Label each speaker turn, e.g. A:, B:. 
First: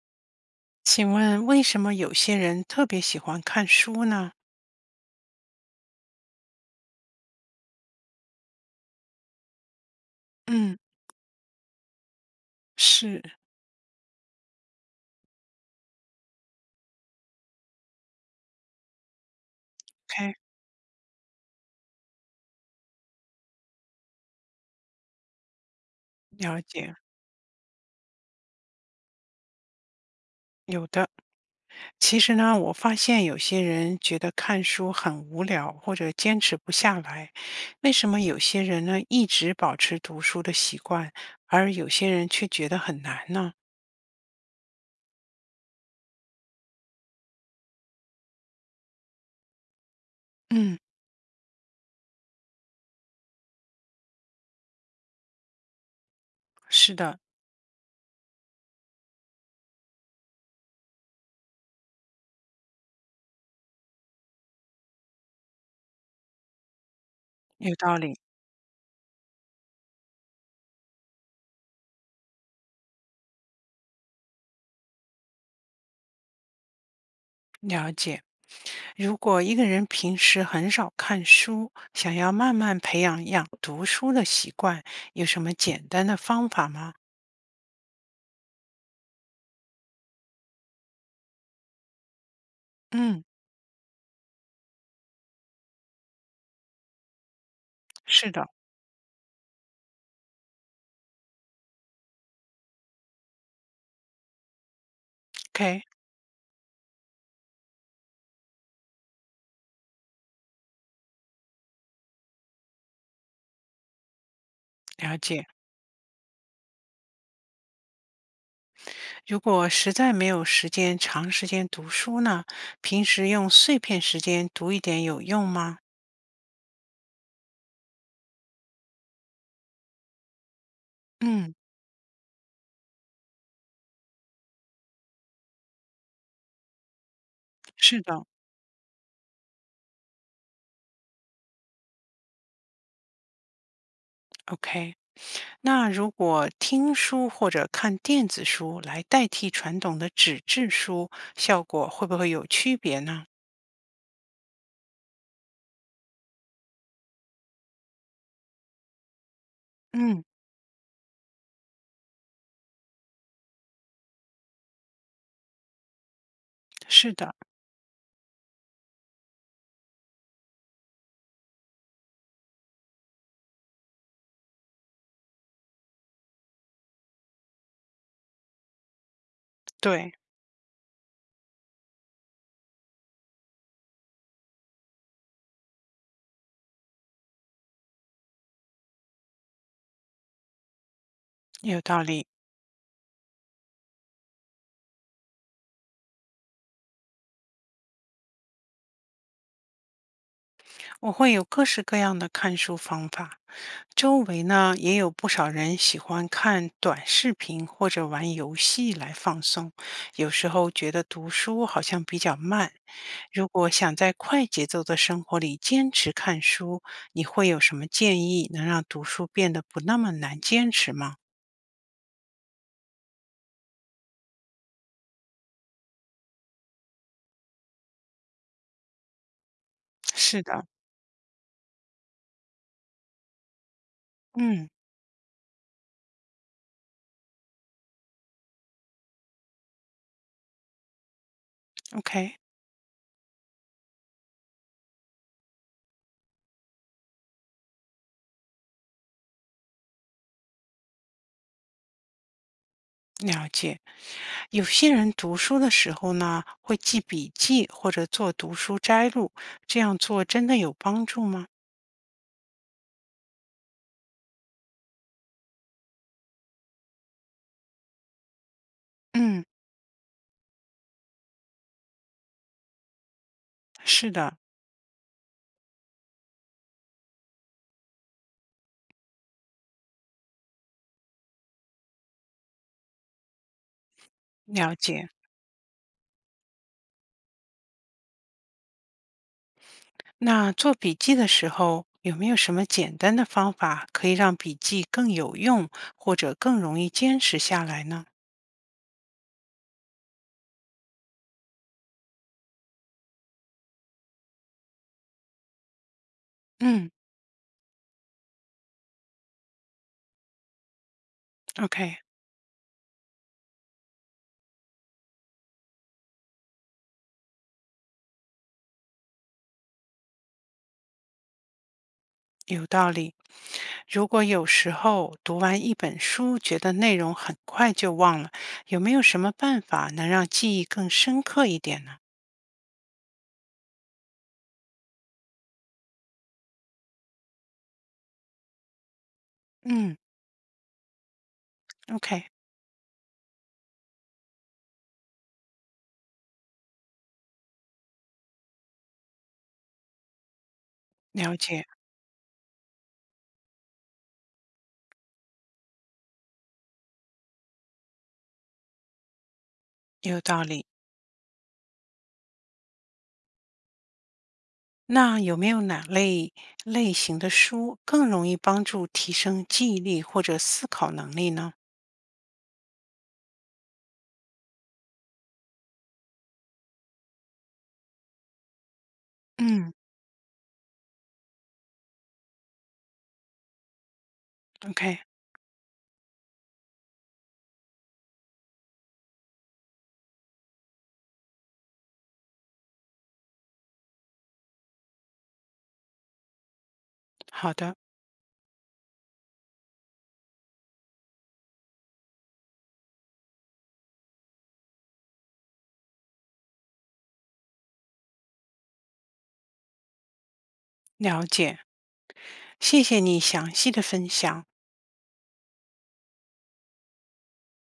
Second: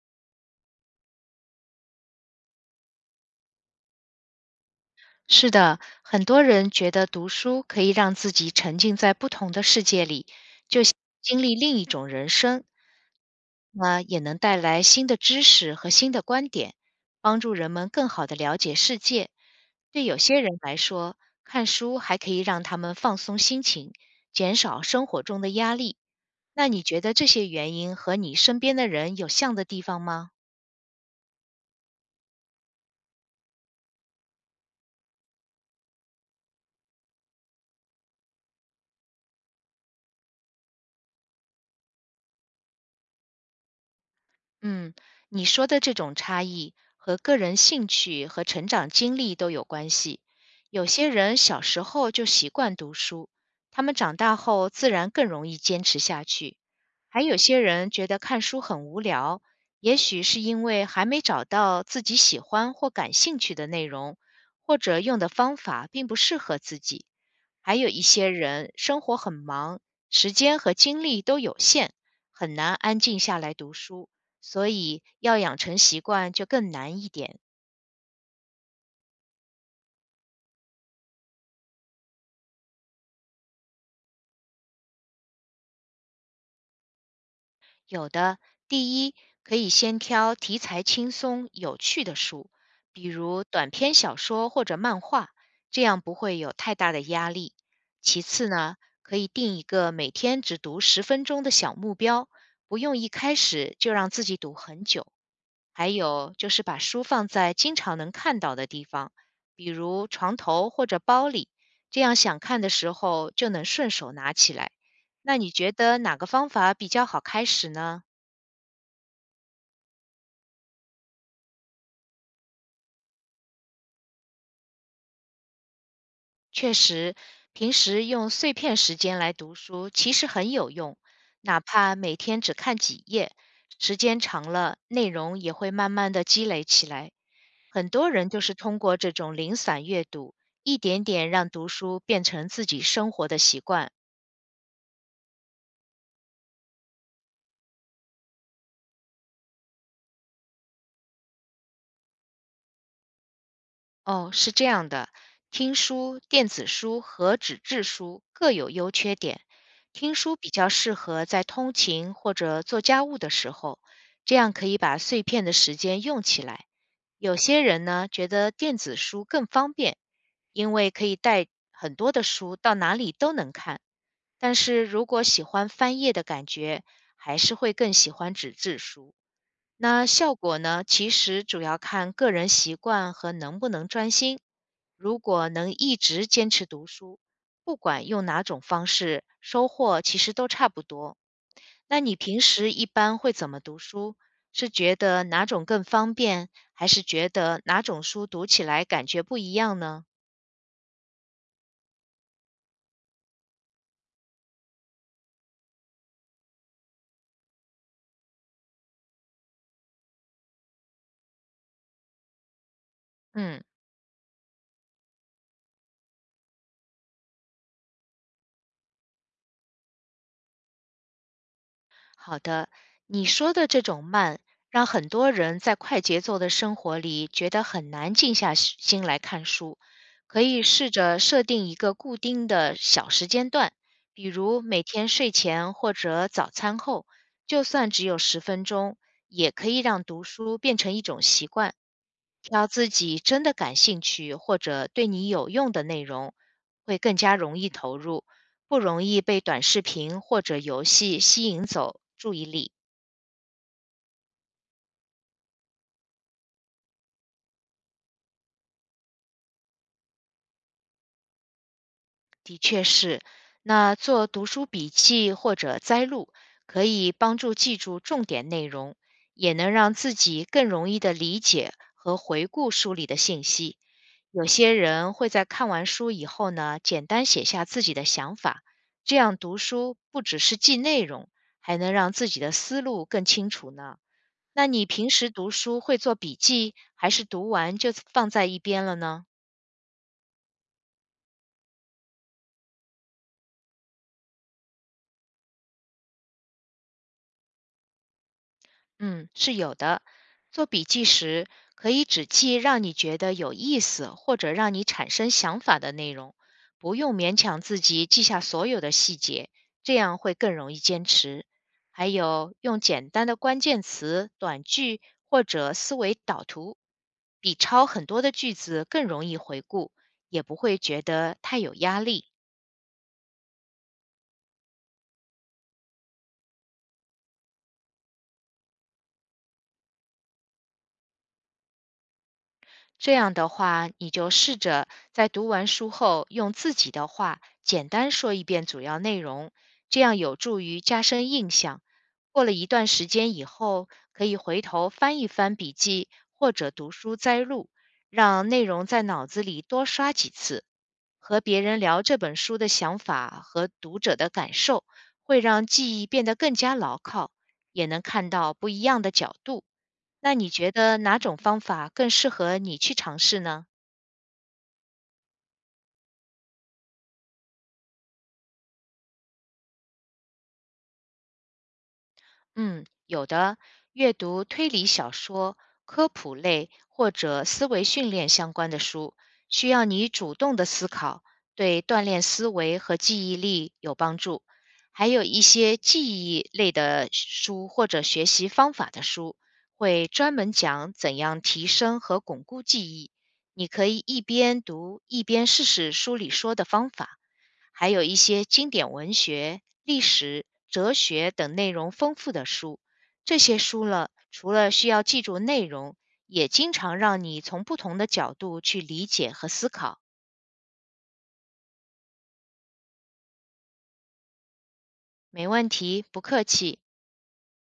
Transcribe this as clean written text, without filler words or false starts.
A: 请问为什么有些人特别喜欢看书呢？
B: 是的，很多人觉得读书可以让自己沉浸在不同的世界里，
A: 嗯，
B: 就像经历另一种人生，
A: 是
B: 那也能带来新的知识和新的观点，帮助人们更好的了解世界。对有
A: ，OK，
B: 些人来说，看书还可以让他们放松心情，减少生活中的压力。
A: 了
B: 那你
A: 解，
B: 觉得这些原因和你身边的人有像的地方吗？
A: 有的。其实呢，我发现有些人觉得看书很无聊，或者坚持不下来。为什么有些人呢一直保持读书的习惯，而有些人却觉得很难呢？
B: 嗯，你说的这种差异和个人兴趣和成长经历都有关系。
A: 嗯，
B: 有些人小时候就习惯读书，他们长大后自然更容易坚持下去。
A: 是的，
B: 还有些人觉得看书很无聊，也许是因为还没找到自己喜欢或感兴趣的内容，或者用的方法并不适合自己。
A: 有
B: 还有
A: 道
B: 一
A: 理。
B: 些人生活很忙，时间和精力都有限，很难安静下来读书，所以要养成习惯就更难一点。
A: 了解，如果一个人平时很少看书，想要慢慢培养读书的习惯，有什么简单的方法吗？
B: 有的，第一，可以先挑题材轻松、有趣的书，比
A: 嗯，
B: 如短篇小说或者漫画，这样不会有太大的压力。其
A: 是的
B: 次呢，可以定一个每天只读十分钟的小目标，不用一开始就让自己读很久。
A: ，OK，
B: 还有就是把书放在经常能看到的地方，比如床头或者包里，这样想看的时候就能顺手拿起来。
A: 了
B: 那
A: 解。
B: 你觉得哪个方法比较好开始呢？
A: 如果实在没有时间长时间读书呢，平时用碎片时间读一点有用吗？
B: 确实，平时用碎片时间来读书其实很有用，
A: 嗯，
B: 哪怕每天只看几页，时间长了，内容也会慢慢的积累起来。很
A: 是
B: 多
A: 的
B: 人就是通过这种零散阅读，一点点让读书变成自己生活的习惯。
A: ，OK。那如果听书或者看电子书来代替传统的纸质书，效果会不会有区别呢？
B: 哦，是这样的，听书、电子书和纸质书各有优缺点。听
A: 嗯，
B: 书比较适合在通勤或者做家务的时候，这样可以把碎片的时间用起来。
A: 是的，
B: 有些人呢，觉得电子书更方便，因为可以带很多的书到哪里都能看。但是如果喜欢翻页的感觉，还是会更喜欢纸质书。那
A: 对，
B: 效果呢，其实主要看个人习惯和能不能专心。如果能一直坚持读书，不管用哪种方式，收获其实都差不多。
A: 有
B: 那
A: 道
B: 你
A: 理。
B: 平时一般会怎么读书？是觉得哪种更方便，还是觉得哪种书读起来感觉不一样呢？
A: 我会有各式各样的看书方法，周围呢也有不少人喜欢看短视频或者玩游戏来放松，有时候觉得读书好像比较慢。如
B: 嗯。
A: 果想在快节奏的生活里坚持看书，你会有什么建议能让读书变得不那么难坚持吗？
B: 好的，你说的这种慢，让很多人在快节奏的生活里觉得很难静下心来看书。
A: 是
B: 可以
A: 的，
B: 试着设定一个固定的小时间段，比如
A: 嗯
B: 每天睡前或者早餐后，就算只有十分钟，也可以让读书变成一种习惯。
A: ，OK，
B: 挑自己真的感兴趣或者对你有用的内容，会更加容易投入，不容易被短视频或者游戏吸引走注意力。
A: 了解。有些人读书的时候呢，会记笔记或者做读书摘录，这样做真的有帮助吗？
B: 的确是，那做读书笔记或者摘录，可以帮助记住重点内容，
A: 嗯，
B: 也能让自己更容易的理解和回顾书里的信息。
A: 是的。
B: 有些人会在看完书以后呢，简单写下自己的想法，这样读书不只是记内容，还能让自己的思路更清楚呢。那
A: 了
B: 你
A: 解。
B: 平时读书会做笔记，还是读完就放在一边了呢？
A: 那做笔记的时候，有没有什么简单的方法可以让笔记更有用，或者更容易坚持下来呢？
B: 嗯，是有的。做笔记时，可以只记让你觉得有意思或者让你产生想法的内容，
A: 嗯
B: 不用勉强自己记下所有的细节，这样会更容易坚持。
A: ，OK，
B: 还有，用简单的关键词、短句或者思维导图，比抄很多的句子更容易回顾，也不会觉得太有压力。
A: 有道理。如果有时候读完一本书，觉得内容很快就忘了，有没有什么办法能让记忆更深刻一点呢？
B: 这样的话，你就试着在读完书后，用自己的话简单说一遍主要内容，
A: 嗯
B: 这样有助于加深印象。
A: ，OK，
B: 过了一段时间以后，可以回头翻一翻笔记或者读书摘录，让内容在脑子里多刷几次。
A: 了
B: 和别
A: 解，
B: 人聊这本书的想法和读者的感受，会让记忆变得更加牢靠，也能看到不一样的角度。
A: 有
B: 那
A: 道
B: 你
A: 理。
B: 觉得哪种方法更适合你去尝试呢？
A: 那有没有哪类型的书更容易帮助提升记忆力或者思考能力呢？
B: 嗯，有的，阅读推理小说、科普类或者思维训练相关的书，需
A: 嗯
B: 要你主动的思考，对锻炼思维和记忆力有帮助。
A: ，OK，
B: 还有一些记忆类的书或者学习方法的书，会专门讲怎样提升和巩固记忆。你可以一边读一边试试书里说的方法。
A: 好的，
B: 还有一些经典文学、历史、哲学等内容丰富的书。这些书了，除了需要记住内容，也经常让你从不同的角度去理解和思考。
A: 了解，谢谢你详细的分享。
B: 没问题，不客气。